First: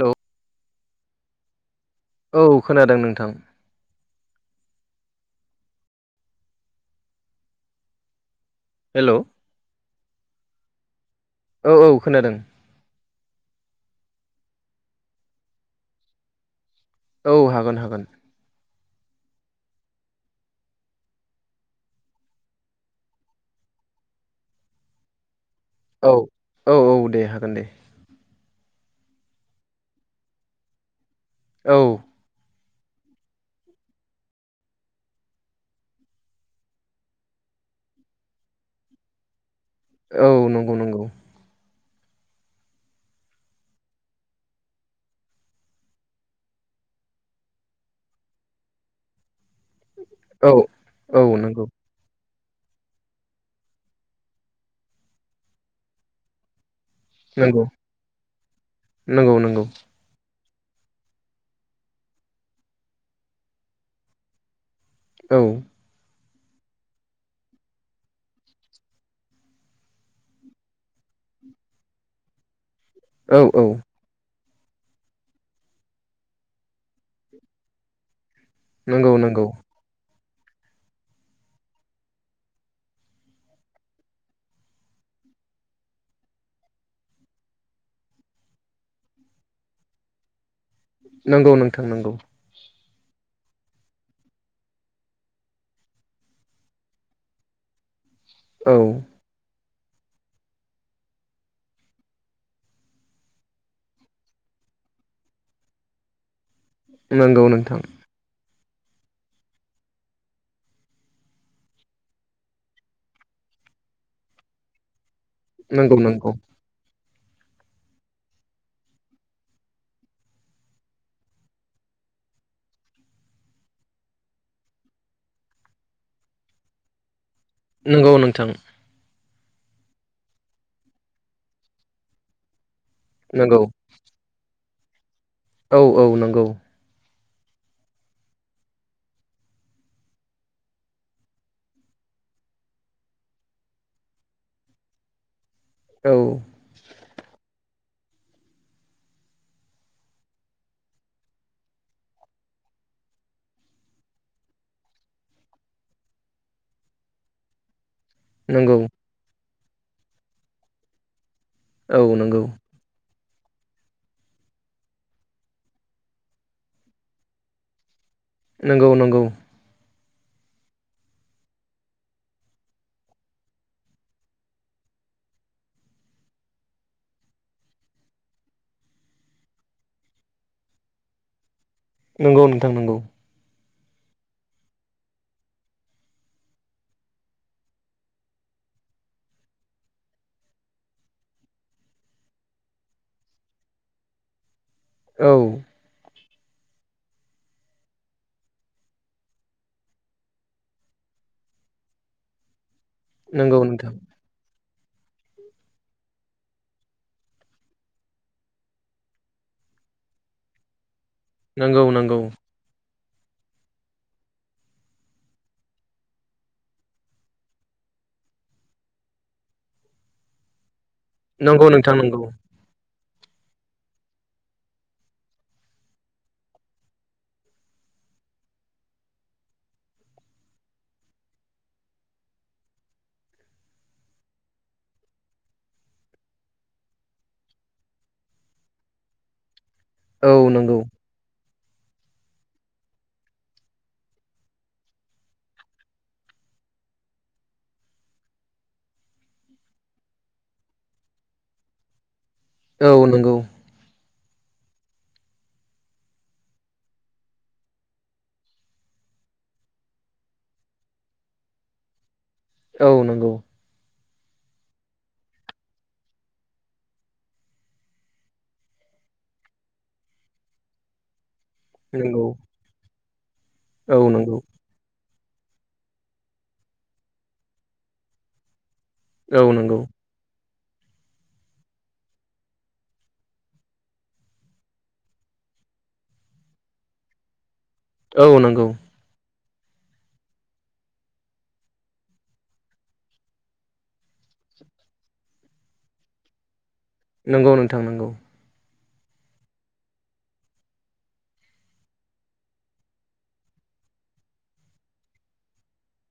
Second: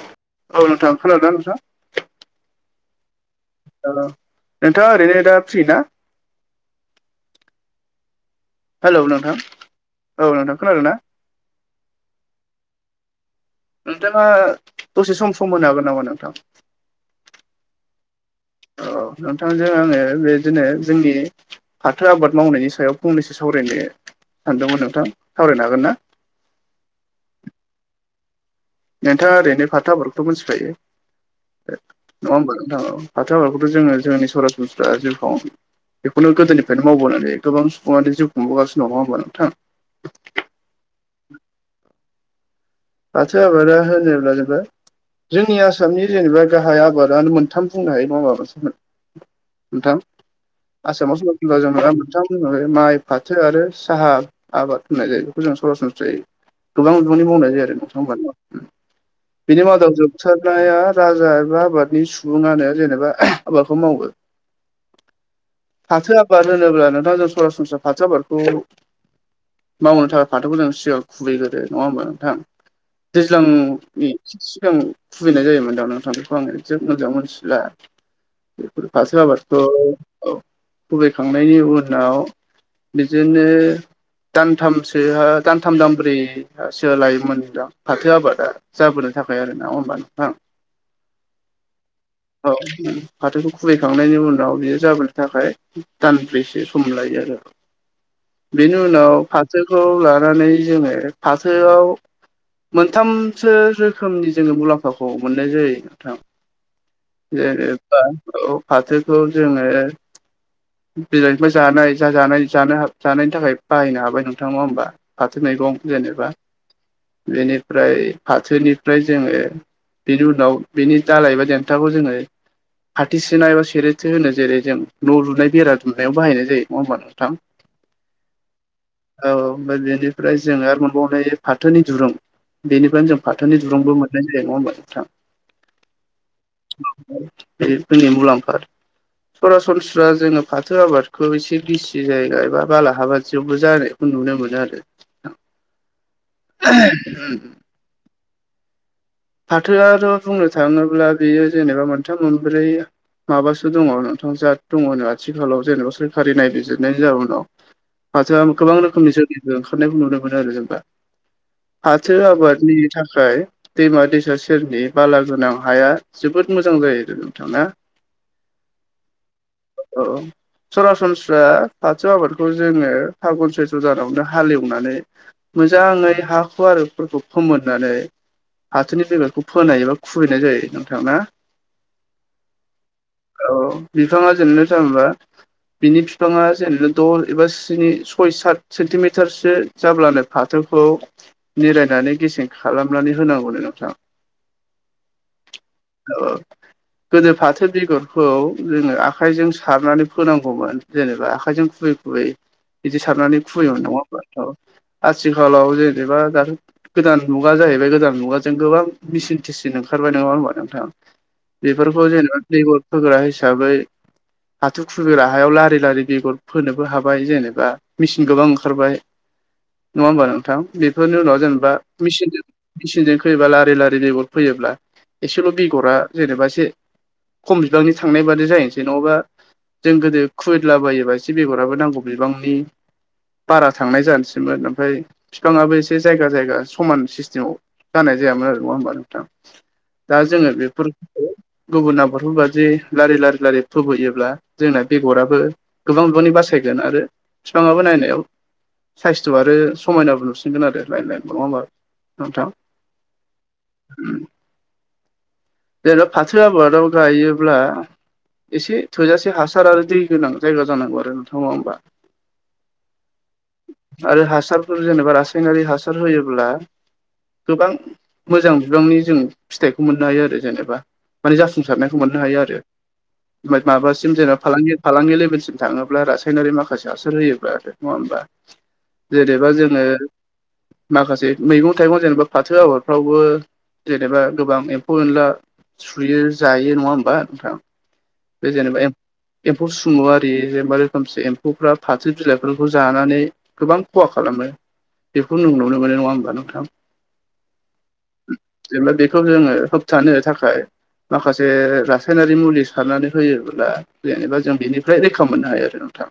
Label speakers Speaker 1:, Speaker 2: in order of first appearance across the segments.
Speaker 1: औ
Speaker 2: औ नोंथां खोनादोंना नोंथाङा
Speaker 1: औ खोनादों नोंथां।
Speaker 2: औ नोंथाङा ओरैनो दा फ्रि ना? हेलौ
Speaker 1: औ
Speaker 2: नोंथां औ नोंथां खोनादों ना?
Speaker 1: औ औ खोनादों।
Speaker 2: नोंथाङा दसे सम सम मोननो हागोन नामा नोंथां?
Speaker 1: औ हागोन हागोन।
Speaker 2: औ नोंथांजों आङो बेदिनो जोंनि फाथो आबाद मावनायनि सायाव फंनैसो सावरायनो सानदोंमोन नोंथां सावरायनो हागोन ना?
Speaker 1: औ औ औ दे हागोन दे।
Speaker 2: नोंथाङा ओरैनो फाथो आबादखौथ' मिथिखायो।
Speaker 1: औ
Speaker 2: नङा होमबा नोंथां औ फाथो आबादखौथ' जोङो जोंनि सरासनस्रा जिउखौ बेखौनो गोदोनिफ्रायनो मावबोनानै गोबां सुबुङानो जिउ खुंबोगासिनो दङ नङा होनबा नोंथां?
Speaker 1: औ नंगौ नंगौ
Speaker 2: फाथो आबादा होनोबा जोबोर जोंनि आसामनि जेनेबा गाहाय आबादानो मोनथाम बुंनो हायो नडा होनबा नोंथां? मोनथाम
Speaker 1: औ औ
Speaker 2: आसामाव [unintelligible]
Speaker 1: नंगौ
Speaker 2: जों नङा मोनथाम माइ फाथो आरो साहा आबाद होननाय जायो बेखौ जों सरासनस्रायै गोबां बिबांनि मावनाय जायो आरो नोंथां
Speaker 1: नंगौ नंगौ
Speaker 2: बिनि मादाव जों सोरबाया राजा एबा आबादनि सुबुङानो जेनेबा आबादखौ मावो।
Speaker 1: औ
Speaker 2: फाथो आबाद होनोब्ला नोंथांजों सरासनस्रा फाथो आबादखौ मावनो थाखाय फाथोखौ जों सिगां खुबैग्रो नङा होमबा नोंथां
Speaker 1: औ औ
Speaker 2: दैज्लांनि सिगां फोहैनाय जायोमोन दा नोंथां बेखौ आं एसे मोजां मोनथिला। बेफोर
Speaker 1: नंगौ
Speaker 2: फाथो
Speaker 1: नंगौ
Speaker 2: आबादखौ खोबैखांनायनि उनाव बिदिनो दानथामसो दानथाम दानब्रैसो लायोमोन नोंथां। फाथो आबादा जाबोनो थाखाय आरो नङा होमबा नोंथां?
Speaker 1: नंगौ नोंथां नंगौ।
Speaker 2: औ फाथोखौ खुबैखांनायनि उनाव बेयो जाबोनो थाखाय दानब्रैसो सम लायो आरो।
Speaker 1: औ
Speaker 2: बेनि उनाव फाथोखौ लानानै जोङो फाथोआव मोनथामसो रोखोमनि जोङो मुलाम्फाखौ मोननाय जायो नोंथां।
Speaker 1: नंगौ नोंथां
Speaker 2: जेनेबा औ फाथोखौ जोङो बिलाइफोर जानाय जा जानो जानायनि थाखाय बाहायनो हाबाय नोंथांङा होमबा? फाथो मैगं
Speaker 1: नंगौ नंगौ
Speaker 2: जेनेबा बेनिफ्राय फाथोनिफ्राय जोङो बिनि उनाव बिनि दालाइ एबा देन्थाखौ जोङो फाथो सेना एबा सेरेथो होनो जेरै जों न' लुनाय बेरा दुनायाव बाहायनाय जायो नङा होनबा नोंथां?
Speaker 1: नंगौ नोंथां
Speaker 2: औ ओमफ्राय बेनिफ्राय जों आरो मोनबावनाय फाथोनि दुरुं बेनिफ्रायनो जों
Speaker 1: नंगौ
Speaker 2: फाथोनि दुरुंबो मोननाय जायो नङा होनबा नोंथां?
Speaker 1: औ औ नंगौ
Speaker 2: बे जोंनि मुलाम्फा सरासनस्रा जोङो फाथो आबादखौ एसे गिसि जायगा एबा बालाबायदिवबो जानो नुनो मोनो आरो नोंथां।
Speaker 1: औ
Speaker 2: उम फाथोआ थ' बुंनो थाङोब्ला बेयो जेनेबा मोनथाम मोनब्रै माबासो दङ नोंथां जा दङनो आथिखालाव जेनेबा सोरखारि नायबिजिरनायनि जाउनाव फाथोआ गोबां
Speaker 1: नंगौ
Speaker 2: रोखोमनि जोलै ओंखारनायखौ नुनो मोनो आरो जोंबा
Speaker 1: औ
Speaker 2: फाथो
Speaker 1: नंगौ
Speaker 2: आबादनि थाखाय दैमा दैसा सेरनि बालागोनां हाया जोबोद मोजां जायो नोंथां ना
Speaker 1: नंगौ नंगौ
Speaker 2: [inaudible] सरासनस्रा फाथौ आबादखौ जोङो फागुन सैथ्र' दानावनो हाले एवनानै मोजाङै हा खुआरुफोरखौ फोमोननानै हाथोनि बेगरखौ फोनाय एबा खुबैनाय जायो नोंथां ना
Speaker 1: नंगौ नोंथां नंगौ
Speaker 2: औ बिफाङा जेननो थांबा बिनि बिफाङा जेनेबा दस एबा स्नि सय सात सेन्टिमिटारसो जाब्लानो फाथोखौ निरायनानै गेसें खालाम नानै होनांगौनो नोंथां
Speaker 1: औ
Speaker 2: औ गोदो फाथो बेगरखौ जोङो आखाइजों सारनानै फोनांगौमोन जेनेबा आखाइजों खुबै खुबै बिदि सारनानै
Speaker 1: नंगौ
Speaker 2: खुबैयोमोन
Speaker 1: नोंथां
Speaker 2: नङा औ आथिखालाव जेनेबा दाथ' गोदान मुगा जाहैबाय बे गोदान मुगाजों गोबां मेसिन थेसिन ओंखारबाय नङा होनोमबा नोंथां
Speaker 1: नंगौ नंगौ
Speaker 2: बेफोरखौ जेनेबा बेगर फोग्रा हिसाबै फाथो खुग्रा हायाव लारि लारि बेगर फोनोबो हाबाय जेनेबा मेचिन गोबां ओंखारबाय नङा होमबा नोंथां बेफोरनि उनाव
Speaker 1: नंगौ
Speaker 2: जेनेबा
Speaker 1: नोंथां नंगौ
Speaker 2: मेचिनजों मेसिनजों फैयोबा लारि लारि बेगर फैयोब्ला एसेल' बेगरा जेनेबा एसे खम बिबांनि थांनाय बादि जाहैसै नङाबा जों गोदो खुबैदलाबायोबा एसे बेगराबो नांगौ बिबांनि बारा थांनाय जानोसैमोन ओमफ्राय बिफाङाबो एसे जायगा जायगा समान सिस्टेमाव जानाय जायामोन आरो नङा होमबा नोंथां दा
Speaker 1: औ
Speaker 2: जोङो
Speaker 1: नंगौ
Speaker 2: बेफोर खौ गुबुन आबादफोर बायदि लारि लारि लारि खुबैयोब्ला जोंना बेगराबो गोबां बिबांनि बासायगोन आरो बिफाङाबो नायनायाव साइसथ' आरो समायनाबो नुसिनगोन आरो लाइन लाइन नङा होमबा नोंथां
Speaker 1: औ नंगौ
Speaker 2: उम जेनेबा फाथो आबाद गायोब्ला एसे थोजासे हासार आरो दै गोनां जायगा जानांगौ आरो नोंथा नङा होमबा
Speaker 1: औ नंगौ
Speaker 2: आरो हासारफोर जेनेबा रासायनारि हासार होयोब्ला गोबां मोजां बिबांनि जों फिथाइखौ मोननो हायो आरो जेनेबा माने जाफुंसारनायखौ मोननो
Speaker 1: नंगौ
Speaker 2: हायो आरो
Speaker 1: औ
Speaker 2: माबासिम
Speaker 1: नंगौ
Speaker 2: जेनेबा फालांगि फालांगि लेभेलसिम थाङोब्ला रासायनारि माखासे हासार होयोब्ला नङा होमबा जेनेबा
Speaker 1: औ नंगौ
Speaker 2: जोङो माखासे मैगं थाइगं जेनेबा फाथो आबादफ्रावबो जेनेबा गोबां एम्फौ एनला सुयो जायो नङा होमबा नोंथां
Speaker 1: औ
Speaker 2: बे
Speaker 1: नंगौ
Speaker 2: जेनेबा एम्फौ सुमु आरि जेनेबा रोखोमसे एम्फौफ्रा फाथो बिलाइफोरखौ जानानै गोबां खहा खालामो बेखौ जों नुनो मोनो नङा होमबा नोंथां
Speaker 1: नंगौ नोंथां नंगौ
Speaker 2: एबा बेखौ जोङो होबथानो थाखाय थाखाय माखासे रासायनारि मुलि सारनानै होयोब्ला जेनेबा जों बेनिफ्राय रैखा मोननो हायो आरो नोंथां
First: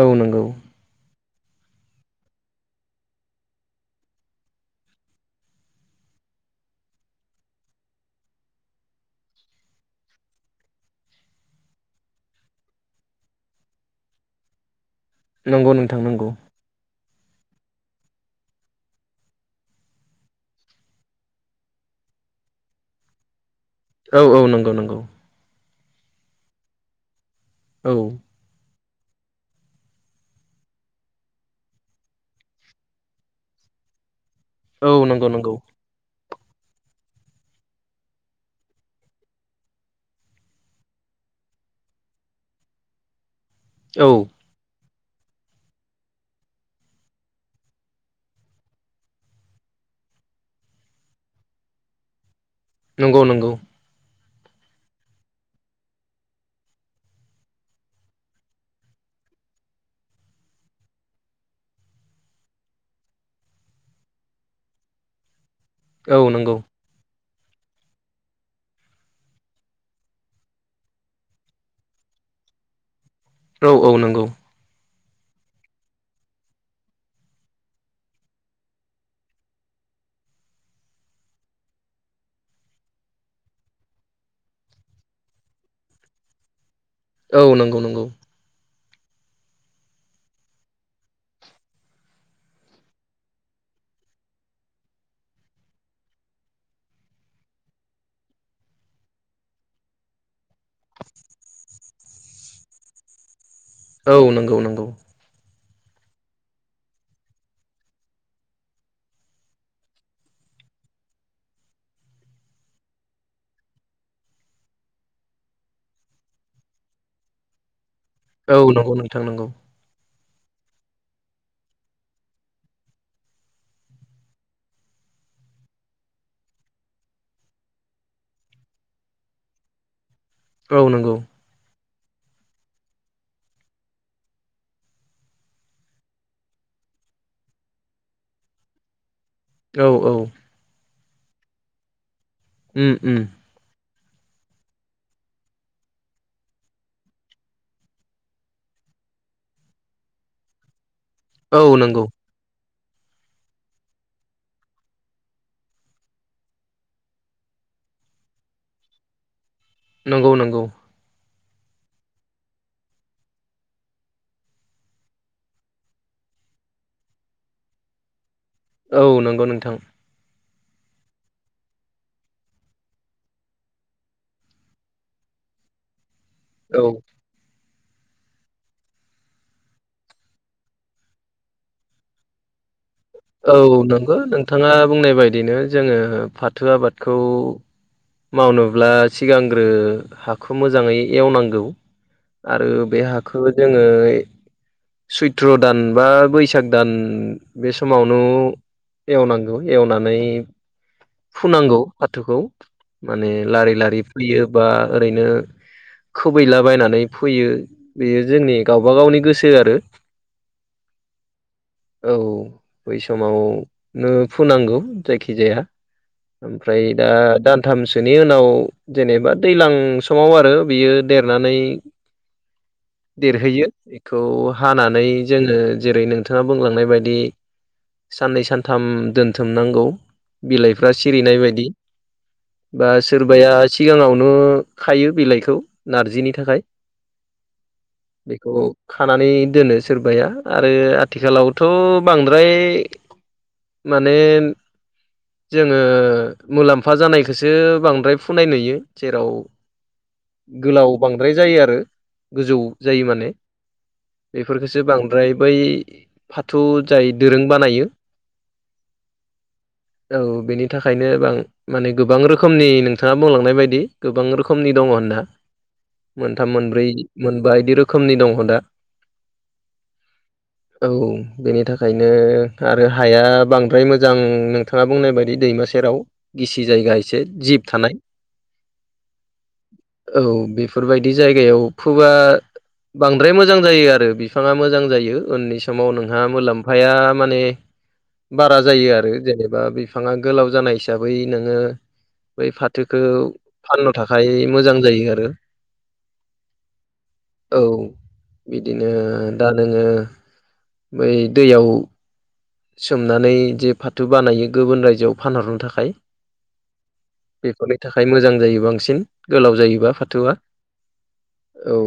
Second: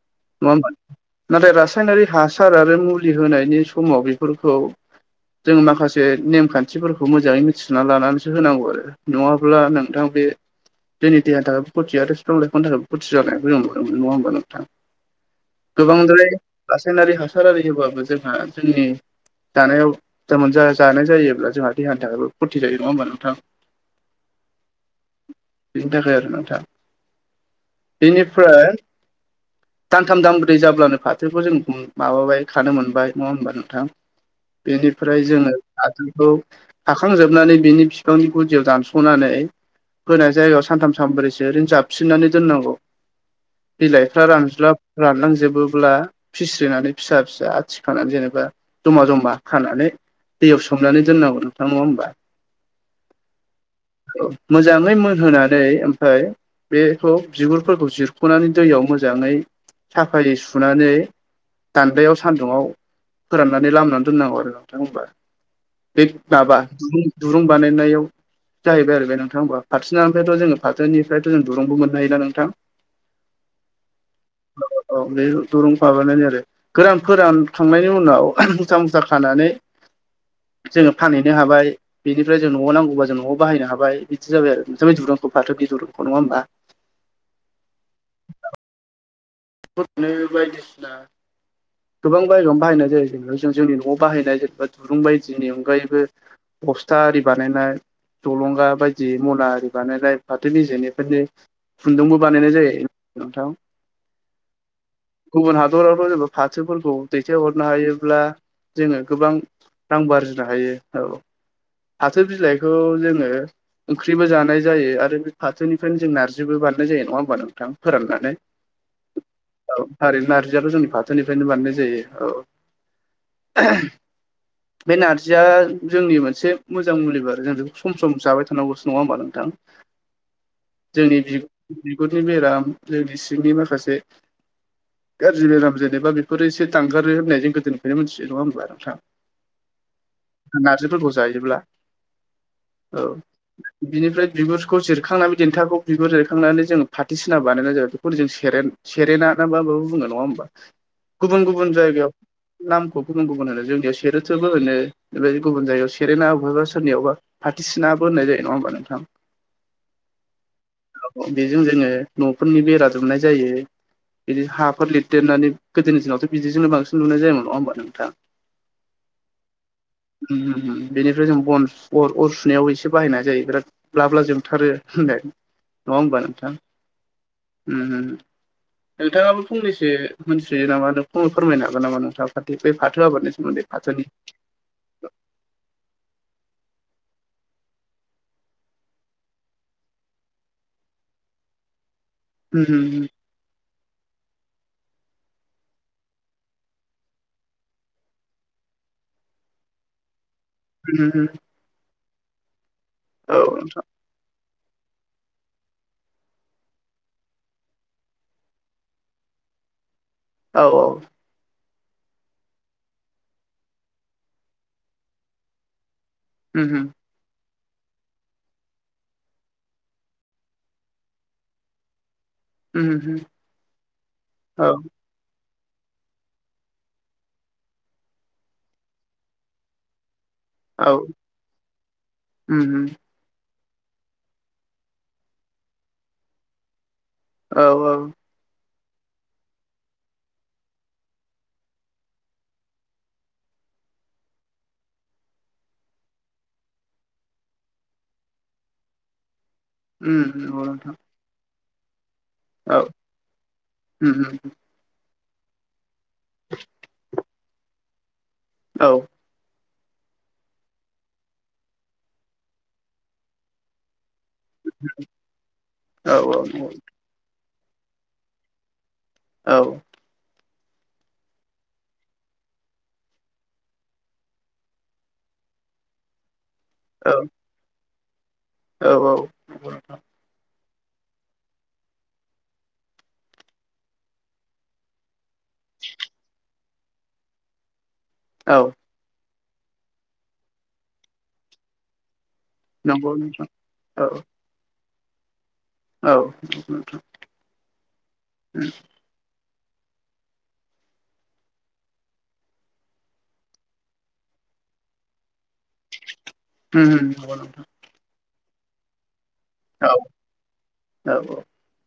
Speaker 1: औ नंगौ
Speaker 2: होमबा नाथाय रासायनारि हासार आरो मुलि होनायनि समाव बेफोरखौ जों माखासे नेमखान्थिफोरखौ मोजाङै मिथि ना लानानैसो होनांगौ आरो नङाब्ला नोंथां बे जोंनि देहानि थाखायबो खथिया आरो बिफां लाइफांनि थाखायबो खथि जानाय जों नुनो मोनो आरो नङा होमबा नोंथां
Speaker 1: नंगौ नोंथां नंगौ
Speaker 2: गोबांद्राय रासायनारि हासार आरि होबाबो जोंहा जोंनि जानायाव जानाय जायोब्ला जोंहा देहानि थाखायो खथि जायो नङा होमबा नोंथां
Speaker 1: औ-औ नंगौ नंगौ
Speaker 2: बेनि थाखाय आरो नोंथां
Speaker 1: औ
Speaker 2: बेनिफ्राय दानथाम दानब्रै जाब्लानो फाथोखौ जों माबाबाय खानो मोनबाय नङा होमबा नोंथां
Speaker 1: औ नंगौ
Speaker 2: बेनिफ्राय
Speaker 1: नंगौ
Speaker 2: जोङो फाथोखौ खाखांजोबनानै बिनि बिफांनि गुदियाव दानस'नानै गोरान जायगायाव सानथाम सानब्रैसो ओरैनो जाबफिननानै दोननांगौ
Speaker 1: औ
Speaker 2: बिलाइफ्रा रानज्लाब रानलांजोबोब्ला फिस्रिनानै फिसा फिसा आथिखानानै जेनेबा जमा जमा खानानै दैयाव सोमनानै दोननांगौ नोंथां नङा होमबा
Speaker 1: नंगौ नंगौ
Speaker 2: औ मोजाङै मोनहोनानै ओमफफ्राय बेखौ बिगुरफोरखौ जिरख'नानै दैयाव मोजाङै साफायै सुनानै दान्दायाव सान्दुंआव फोराननानै लामनानै दोननांगौ आरो नोंथां होनबा।
Speaker 1: औ नंगौ
Speaker 2: माबा दुं दुरुं बानायनायाव जाहैबाय आरो बे नोंथां होमबा फारथिनिफ्रायथ' जोङो फाथोनिफ्रायथ' जों दुरुंबो मोननो हायोना नोंथां। [inaudible]
Speaker 1: औ-औ नंगौ
Speaker 2: औ औ बे दुरुं फाबानै आरो गोरान फोरान खांनायनि उनाव मुथा मुथा खानानै जोङो फानहैनो हाबाय बेनिफ्राय जों न'आव नांगौब जों न'आव बाहायनो हाबाय बिदि जाबाय आरो नोंथांनि दुरुंखौ फाथोनि दिरुंखौ नङा होमबा
Speaker 1: औ नंगौ नंगौ
Speaker 2: [inaudible] बायदिसिना गोबां जायगायावनो बाहायनाय जायो जेनेबा जों जोंनि न'आव बाहायनाय जेनेबा दुरुं बायदिनि अनगायैबो बस्था आरि बानायनाय जलंगा बायदि मना आरि बानायलाय फाथो बेजे जेनायफोरनि खुन्दुंबो बानायनाय जायो नोंथां
Speaker 1: औ नंगौ नंगौ
Speaker 2: गुबुन हादरावथ' जेनेबा फाथोफोरखौ दैथायहरनो हायोब्ला जोङो गोबां रां आरजिनो हायो औ फाथो बिलाइखौ जोङो ओंख्रिबो जानाय जायो आरो बे फाथोनिफ्रायनो जों नारजिबो बानायनाय जायो नङा होमबा नोंथां फोराननानै
Speaker 1: औ नंगौ नोंथां नंगौ।
Speaker 2: औ थारैनो नारजियाथ' जोंनि फाथोनिफ्रायनो बानायनाय जायो औ बे नारजिया जोंनि मोनसे मोजां मुलिबो आरो जों बे सम सम जाबाय थानांगौसो नङा होमबा नोंथां।
Speaker 1: औ नंगौ
Speaker 2: जोंनि बिगुरनि बेराम जोंनि सिंनि माखासे गाज्रि बेराम जों जेनेबा बेफोर एसे दांगारो होननायजों गोदोनिफ्रायनो मिथियो नङा होमब्ला नोंथां
Speaker 1: औ-औ
Speaker 2: नारजिफोरखौ जायोब्ला
Speaker 1: उम
Speaker 2: औ
Speaker 1: उम
Speaker 2: बिनिफ्राय बिगुरखौ जिरखांनानै देन्थाखौ बिगुर जिरखांनानै जों फाथसिना बानायनाय जाबाय बेखौनो जों सेरेन सेरेना ना मा माबो बुङो नङा होमबा गुबुन
Speaker 1: औ
Speaker 2: गुबुन
Speaker 1: नंगौ
Speaker 2: जायगायाव नामखौ गुबुन गुबुन होनो जोंनियाव सेरोथोबो होनो बेबायदि गुबुन जायगायाव सेरेना बबहायबा सोरनियावबा फथिसिनाबो होननाय जायो नङा होमबा नोंथां।
Speaker 1: नंगौ नंगौ।
Speaker 2: बेजों जोङो न'फोरनि बेरा जोबनाय जायो बिदि हाफोर लिरदेरनानै गोदो दिनावथ' बिदिजोंनो बांसिन मोननाय जामोन नङा होमबा नोंथां।
Speaker 1: औ नंगौ नोंथां।
Speaker 2: उम-उम-उम बेनिफ्राय जों बन अर सुनायाव एसे बाहायनाय जायो बिराद। ब्ला ब्ला जोबथारो होनदो नङा होमबा नोंथां।
Speaker 1: उम
Speaker 2: उम-उम नोंथाङाबो फंनैसो मोन सुयो नामा नों फोरमायनो हागोन नामा नोंथां खाथि बै फाथो आबादनि
Speaker 1: औ
Speaker 2: सोमोन्दै फाथोनि
Speaker 1: नंगौ नोंथाङा बुंनाय बायदिनो जोङो फाथो आबादखौ मावनोब्ला सिगांग्रो हाखौ मोजाङै एवनांगौ
Speaker 2: उम
Speaker 1: आरो बे हा खौ जोंङो सैत्र' दान बा बैसाग दान बे समावनो एवनांगौ एवनानै
Speaker 2: उम-उम-उम
Speaker 1: नांगौ फाथोखौ माने लारि
Speaker 2: नोंथां
Speaker 1: लारि फोयोबा ओरैनो खोबैलाबायनानै फैयो बेयो जोंनि गावबा गावनि गोसो आरो।
Speaker 2: औ-औ
Speaker 1: औ बै समावनो फुनांगौ जायखिजाया
Speaker 2: उम
Speaker 1: ओमफ्राय दा दान थामसोनि उनाव जेनेबा दैज्लां समाव आरो बियो देरनानै
Speaker 2: उम उम
Speaker 1: देरहैयो बेखौ
Speaker 2: औ
Speaker 1: हानानै जोङो जेरै नों थाङा बुंलांनाय बायदि साननै सानथाम दोनथुमनांगौ
Speaker 2: औ
Speaker 1: बिलाइफ्रा सिरिनाय बायदि
Speaker 2: उम उम
Speaker 1: बा सोरबाया सिगाङावनो खायो बिलाइखौ नारजिनि थाखाय
Speaker 2: औ-औ
Speaker 1: बेखौ खानानै दोनो सोरबाया आरो आथिखालावथ' बांद्राय माने जोङो मुलाम्फा जानायखौसो बांद्राय फुनाय नुयो जेराव
Speaker 2: उम नंगौ नोंथां
Speaker 1: गोलाव
Speaker 2: औ
Speaker 1: बांद्राय जायो आरो गोजौ जायो माने
Speaker 2: उम
Speaker 1: बेफोरखौसो सो बांद्राय बै फाथौ जाय दोरों बानायो
Speaker 2: औ
Speaker 1: औ बेनि थाखायनो बां माने गोबां रोखोमनि नोंथाङा बुंलांनाय बायदि गोबां रो रोखोमनि दङ होनना
Speaker 2: औ
Speaker 1: मोनथाम मोनब्रै मोनबा बिदि रोखोमनि दङ दा
Speaker 2: औ
Speaker 1: औ बेनि था खायनो आरो हाया बांद्राय मोजां नोंथाङा बुंनाय बायदि दैमा सेराव गिसि जायगा एसे जिब थानाय
Speaker 2: औ-औ नंगौ नोंथां
Speaker 1: औ बेफोरबायदि जायगायाव फोबा बांद्राय मोजां जायो आरो बिफाङा मोजां जायो उननि समाव नोंहा मुलाम्फाया माने
Speaker 2: औ औ
Speaker 1: बारा जायो आरो जेनेबा बे बिफाङा गोलाव जानाय हिसाबै नोङो बै फाथोखौ
Speaker 2: नंगौ नोंथां
Speaker 1: फाननो
Speaker 2: औ
Speaker 1: थाखाय मोजां जायो
Speaker 2: औ
Speaker 1: औ बिदिनो दा नोङो बै दैयाव सोमनानै जे फाथो बानायो गुबुन रायजोआव फानहरनो थाखाय
Speaker 2: उम नंगौ नोंथां
Speaker 1: बेफोरनि थाखाय मोजां जायो बांसिन गोलाव
Speaker 2: औ
Speaker 1: जायोबा फाथोआ
Speaker 2: औ
Speaker 1: औ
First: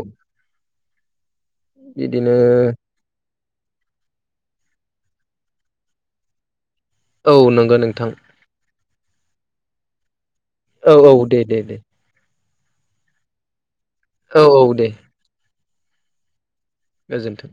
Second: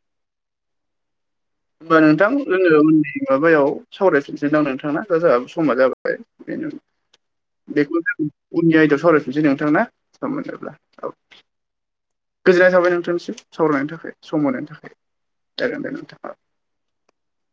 Speaker 2: होमबा नोंथां
Speaker 1: बिदिनो
Speaker 2: होन मोन माबायाव सावरायफिनसैदां नोंथाङा दा जोंहाबो समा जाबाय बेनो
Speaker 1: औ नंगौ
Speaker 2: बेखौ
Speaker 1: नोंथां
Speaker 2: जों उननि आयदायाव सावरायफिननोसै नोंथां ना सम मोनोब्ला औ
Speaker 1: दे दे दे
Speaker 2: गोजोननाय थाबाय नोंथांनिसिम सावरायनायनि थाखाय सम
Speaker 1: औ औ
Speaker 2: होनायनायनि
Speaker 1: दे
Speaker 2: थाखाय दागोन दे नोंथाङा
Speaker 1: गोजोन्थों